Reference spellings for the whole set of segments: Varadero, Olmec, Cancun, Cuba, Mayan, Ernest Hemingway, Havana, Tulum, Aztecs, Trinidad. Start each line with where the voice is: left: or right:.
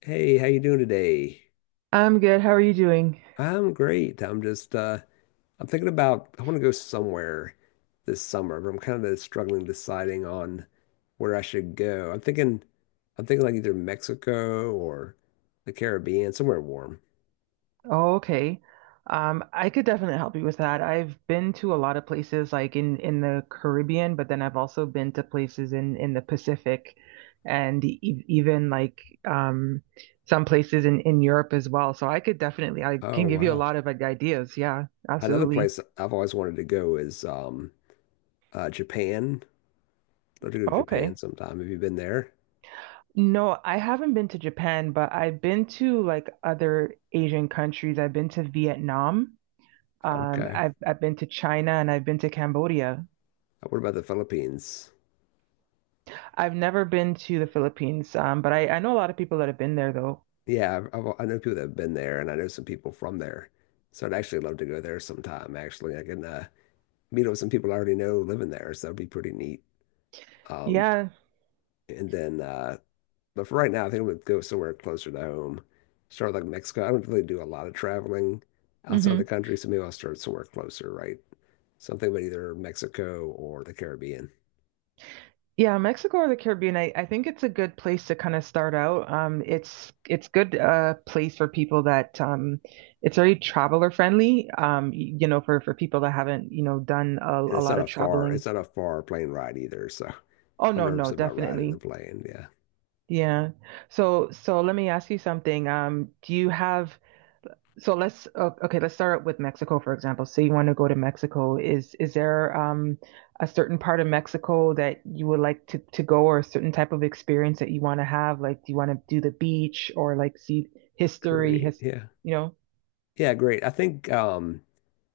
left: Hey, how you doing today?
right: I'm good. How are you doing?
left: I'm great. I'm just I'm thinking about I want to go somewhere this summer, but I'm kind of struggling deciding on where I should go. I'm thinking like either Mexico or the Caribbean, somewhere warm.
right: Oh, okay. I could definitely help you with that. I've been to a lot of places like in the Caribbean, but then I've also been to places in the Pacific and e even like some places in Europe as well. So I could definitely I
left: Oh,
right: can give you a
left: wow.
right: lot of like, ideas. Yeah,
left: Another
right: absolutely.
left: place I've always wanted to go is Japan. I'd love to go to Japan
right: Okay.
left: sometime. Have you been there?
right: No, I haven't been to Japan, but I've been to like other Asian countries. I've been to Vietnam.
left: Okay.
right: I've been to China and I've been to Cambodia.
left: What about the Philippines?
right: I've never been to the Philippines, but I know a lot of people that have been there though.
left: Yeah, I know people that have been there, and I know some people from there. So I'd actually love to go there sometime. Actually, I can meet up with some people I already know living there, so that'd be pretty neat. Um,
right: Yeah,
left: and then, but for right now, I think I'm gonna go somewhere closer to home. Start like Mexico. I don't really do a lot of traveling outside
right: hmm
left: the country, so maybe I'll start somewhere closer, right? Something about either Mexico or the Caribbean.
right: yeah, Mexico or the Caribbean, I think it's a good place to kind of start out. It's good place for people that it's very traveler friendly. You know, for people that haven't, done
left: And
right: a lot of traveling.
left: it's not a far plane ride either, so
right: Oh
left: I'm
right: no,
left: nervous
right: no,
left: about riding the
right: definitely.
left: plane. Yeah,
right: Yeah. So let me ask you something. Do you have So let's start with Mexico, for example. So you want to go to Mexico. Is there a certain part of Mexico that you would like to go or a certain type of experience that you want to have? Like, do you want to do the beach or like see history?
left: great. Yeah.
right: You know,
left: Yeah, great. I think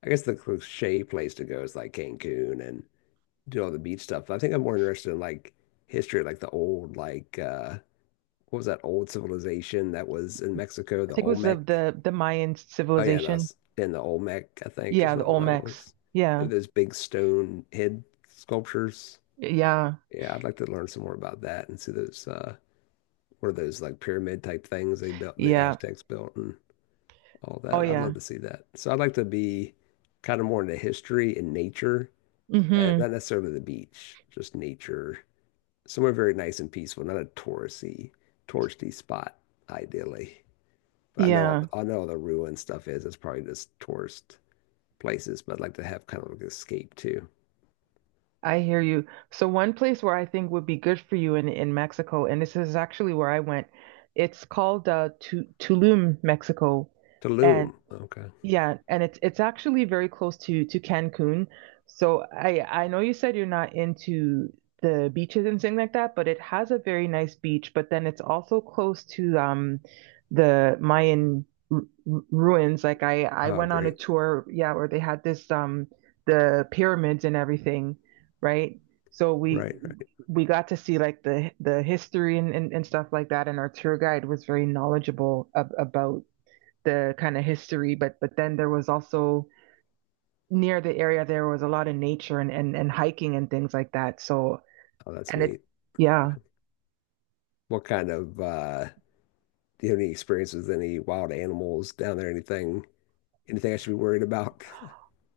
left: I guess the cliche place to go is like Cancun and do all the beach stuff. But I think I'm more interested in like history, like the old like what was that old civilization that was in Mexico,
right: I
left: the
right: think it was of
left: Olmec?
right: the Mayan
left: Oh yeah, and
right: civilization.
left: that's in the Olmec, I think is
right: Yeah, the
left: another one I
right: Olmecs.
left: was. Yeah,
right: Yeah.
left: those big stone head sculptures.
right: Yeah.
left: Yeah, I'd like to learn some more about that and see those what are those like pyramid type things they built the
right: Yeah.
left: Aztecs built and all
right: Oh
left: that. I'd love
right: yeah.
left: to see that. So I'd like to be kind of more into history and nature, and
right: Mm-hmm.
left: not necessarily the beach, just nature, somewhere very nice and peaceful, not touristy spot, ideally. But I know
right: Yeah.
left: I know all the ruin stuff is. It's probably just tourist places, but I'd like to have kind of like an escape too.
right: I hear you. So one place where I think would be good for you in Mexico, and this is actually where I went. It's called Tulum, Mexico, Mm. and
left: Tulum. Okay.
right: yeah, and it's actually very close to Cancun. So I know you said you're not into the beaches and things like that, but it has a very nice beach. But then it's also close to the Mayan ruins. Like I
left: Oh,
right: went on a
left: great.
right: tour, yeah, where they had this the pyramids and everything, right? So we
left: Right, right.
right: we got to see like the history and stuff like that, and our tour guide was very knowledgeable ab about the kind of history, but then there was also near the area there was a lot of nature and hiking and things like that. So
left: Oh, that's
right: and it's,
left: neat.
right: yeah.
left: Okay. What kind of do you have any experience with any wild animals down there? Anything I should be worried about?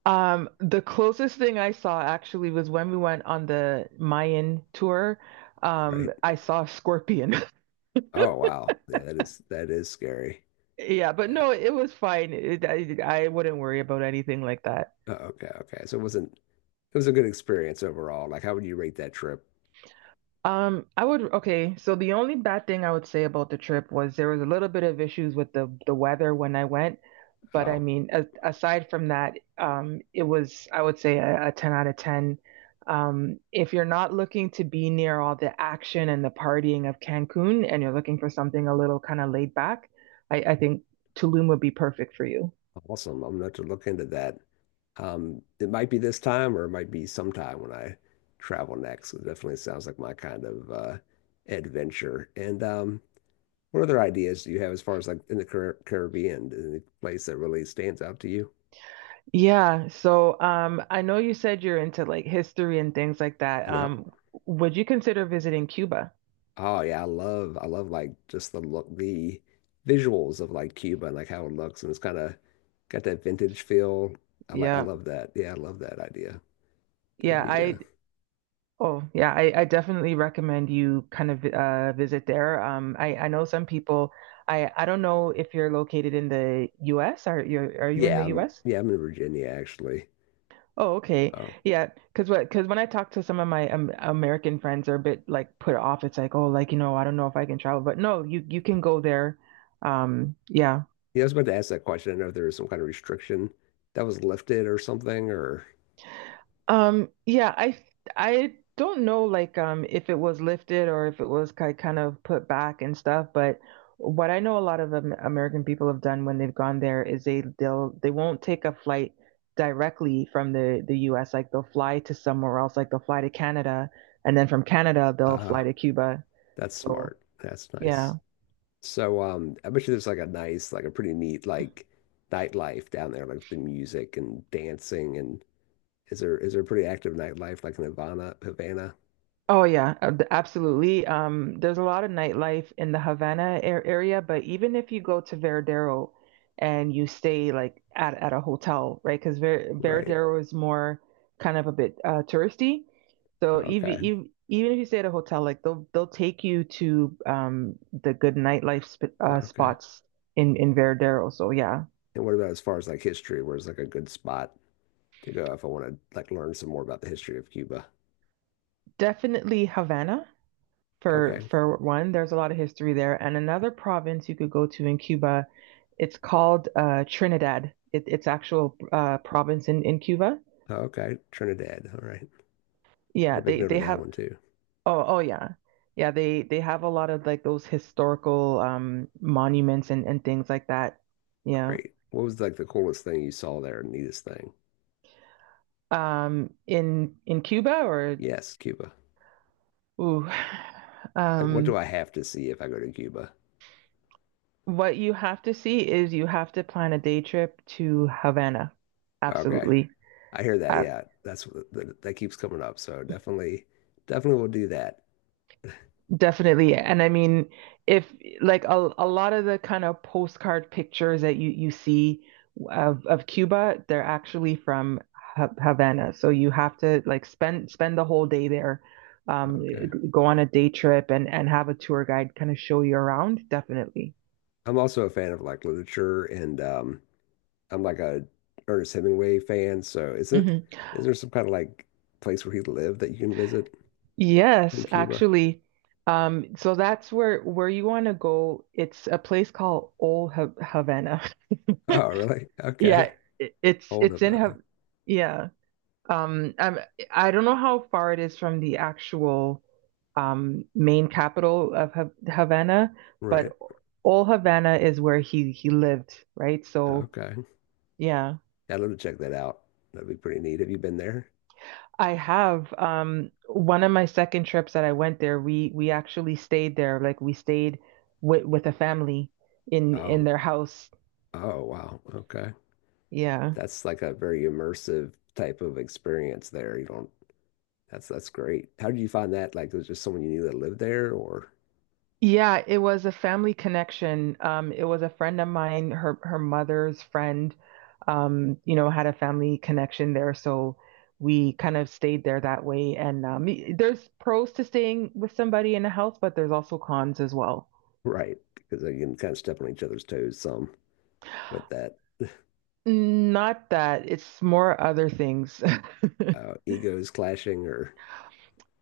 right: The closest thing I saw actually was when we went on the Mayan tour.
left: Right.
right: I saw a scorpion.
left: Oh wow. Yeah, that is scary.
right: Yeah, but
left: Yeah.
right: no, it was fine. I wouldn't worry about anything like that.
left: Oh, okay, okay. So it wasn't it was a good experience overall. Like how would you rate that trip?
right: I would okay. So the only bad thing I would say about the trip was there was a little bit of issues with the weather when I went, but I
left: Oh,
right: mean, aside from that, it was, I would say, a 10 out of 10. If you're not looking to be near all the action and the partying of Cancun and you're looking for something a little kind of laid back, I think Tulum would be perfect for you.
left: awesome. I'm gonna have to look into that. It might be this time or it might be sometime when I travel next. It definitely sounds like my kind of adventure. And what other ideas do you have as far as like in the Caribbean, any place that really stands out to you?
right: Yeah. So I know you said you're into like history and things like that.
left: Yep.
right: Would you consider visiting Cuba?
left: Oh yeah, I love like just the look, the visuals of like Cuba and like how it looks and it's kind of got that vintage feel. I
right: Yeah.
left: love that. Yeah, I love that idea. That'd
right: Yeah.
left: be
right: I Oh, yeah, I definitely recommend you kind of visit there. I know some people, I don't know if you're located in the US. Are you in the US?
left: yeah, I'm in Virginia actually.
right: Oh, okay.
left: Oh.
right: Yeah, because when I talk to some of my American friends, they're a bit like put off. It's like, oh, like I don't know if I can travel, but no, you can go there. Yeah.
left: Yeah, I was about to ask that question. I know if there was some kind of restriction that was lifted or something or
right: Yeah, I don't know like if it was lifted or if it was ki kind of put back and stuff, but what I know a lot of Am American people have done when they've gone there is they won't take a flight directly from the US, like they'll fly to somewhere else, like they'll fly to Canada and then from Canada they'll
left: uh
right: fly to Cuba.
left: that's
right: So,
left: smart. That's
right: yeah.
left: nice. So I bet you there's like a nice, like a pretty neat like nightlife down there, like the music and dancing and is there a pretty active nightlife like in Havana?
right: Oh yeah, absolutely. There's a lot of nightlife in the Havana ar area, but even if you go to Veradero and you stay like at a hotel, right? Because
left: Right.
right: Veradero is more kind of a bit touristy. So even
left: Okay.
right: even even if you stay at a hotel, like they'll take you to the good nightlife sp
left: Okay.
right: spots in Veradero. So yeah,
left: And what about as far as like history? Where's like a good spot to go if I want to like learn some more about the history of Cuba?
right: definitely Havana for
left: Okay.
right: for one. There's a lot of history there, and another province you could go to in Cuba. It's called Trinidad. It's actual province in Cuba.
left: Okay. Trinidad. All right. To
right: Yeah,
left: make
right: they
left: note
right: they
left: of that
right: have.
left: one too.
right: Oh, yeah, yeah. They have a lot of like those historical monuments and things like that. Yeah.
left: Great. What was like the coolest thing you saw there, neatest thing?
right: In Cuba or?
left: Yes, Cuba.
right: Ooh.
left: Like what do
right: um,
left: I have to see if I go to Cuba?
right: what you have to see is you have to plan a day trip to Havana.
left: Okay.
right: Absolutely.
left: I hear that.
right: Uh,
left: Yeah, that, that keeps coming up. So definitely, definitely will do that.
right: Definitely. And I mean, if like a lot of the kind of postcard pictures that you see of Cuba, they're actually from Havana. So you have to like spend the whole day there,
left: Okay.
right: go on a day trip and have a tour guide kind of show you around. Definitely.
left: I'm also a fan of like literature, and I'm like a Ernest Hemingway fan. So is it
right: Hmm.
left: is there some kind of like place where he lived that you can visit in
right: Yes,
left: Cuba?
right: actually. So that's where you want to go. It's a place called Old Havana.
left: Oh, really?
right: Yeah,
left: Okay.
right: it, it's
left: Old
right: it's in
left: about
right: Hav,
left: it.
right: yeah. Um, I'm, I don't know how far it is from the actual main capital of Havana,
left: Right.
right: but all Havana is where he lived, right? So
left: Okay.
right: yeah,
left: I'd love to check that out. That'd be pretty neat. Have you been there?
right: I have one of my second trips that I went there. We actually stayed there, like we stayed with a family in
left: Oh.
right: their house.
left: Oh, wow. Okay.
right: Yeah.
left: That's like a very immersive type of experience there. You don't that's great. How did you find that? Like, was just someone you knew that lived there, or
right: Yeah, it was a family connection. It was a friend of mine, her mother's friend, had a family connection there, so we kind of stayed there that way. And there's pros to staying with somebody in a house, but there's also cons as well.
left: right? Because you can kind of step on each other's toes some with that
right: Not that, it's more other things.
left: egos clashing, or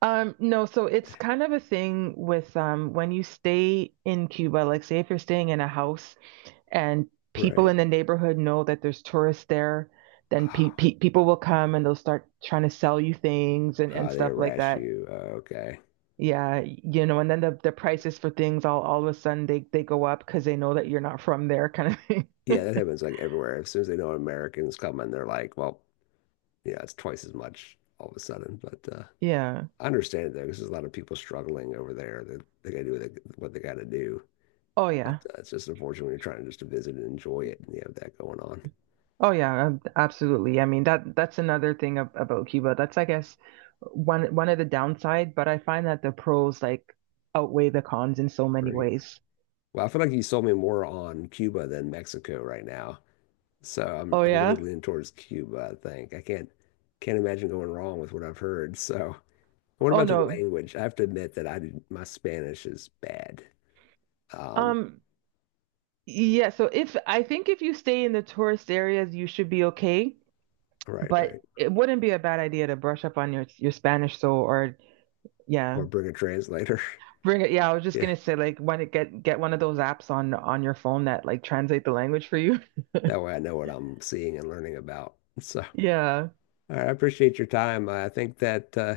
right: No, so it's kind of a thing with when you stay in Cuba, like say if you're staying in a house. And people
left: right?
right: in the neighborhood know that there's tourists there, then pe
left: Ah,
right: pe people will come and they'll start trying to sell you things and
left: ah, they
right: stuff like
left: harass
right: that.
left: you. Okay,
right: Yeah, and then the prices for things all of a sudden they go up because they know that you're not from there kind of thing.
left: yeah, that happens like everywhere. As soon as they know Americans come and they're like, well, yeah, it's twice as much all of a sudden. But
right: Yeah.
left: I understand it though, because there's a lot of people struggling over there. That they got to do what what they got to do.
right: Oh
left: But
right: yeah.
left: it's just unfortunate when you're trying just to visit and enjoy it, and you have that going on.
right: Oh yeah, absolutely. I mean that's another thing ab about Cuba. That's I guess one of the downside, but I find that the pros like outweigh the cons in so many
left: Great.
right: ways.
left: Well, I feel like you sold me more on Cuba than Mexico right now. So
right: Oh
left: I'm really
right: yeah?
left: leaning towards Cuba, I think. I can't imagine going wrong with what I've heard. So what
right: Oh
left: about the
right: no.
left: language? I have to admit that I did, my Spanish is bad. Um,
right: Um Yeah, so if I think if you stay in the tourist areas, you should be okay,
left: right, right.
right: but it wouldn't be a bad idea to brush up on your Spanish so or yeah.
left: Or bring a translator.
right: Bring it. Yeah, I was just
left: Yeah.
right: gonna say like want to get one of those apps on your phone that like translate the language for you.
left: That way I know what I'm seeing and learning about. So
right: Yeah.
left: all right, I appreciate your time. I think that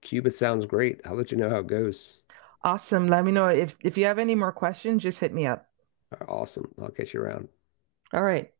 left: Cuba sounds great. I'll let you know how it goes.
right: Awesome. Let me know if you have any more questions, just hit me up.
left: Awesome. I'll catch you around.
right: All right.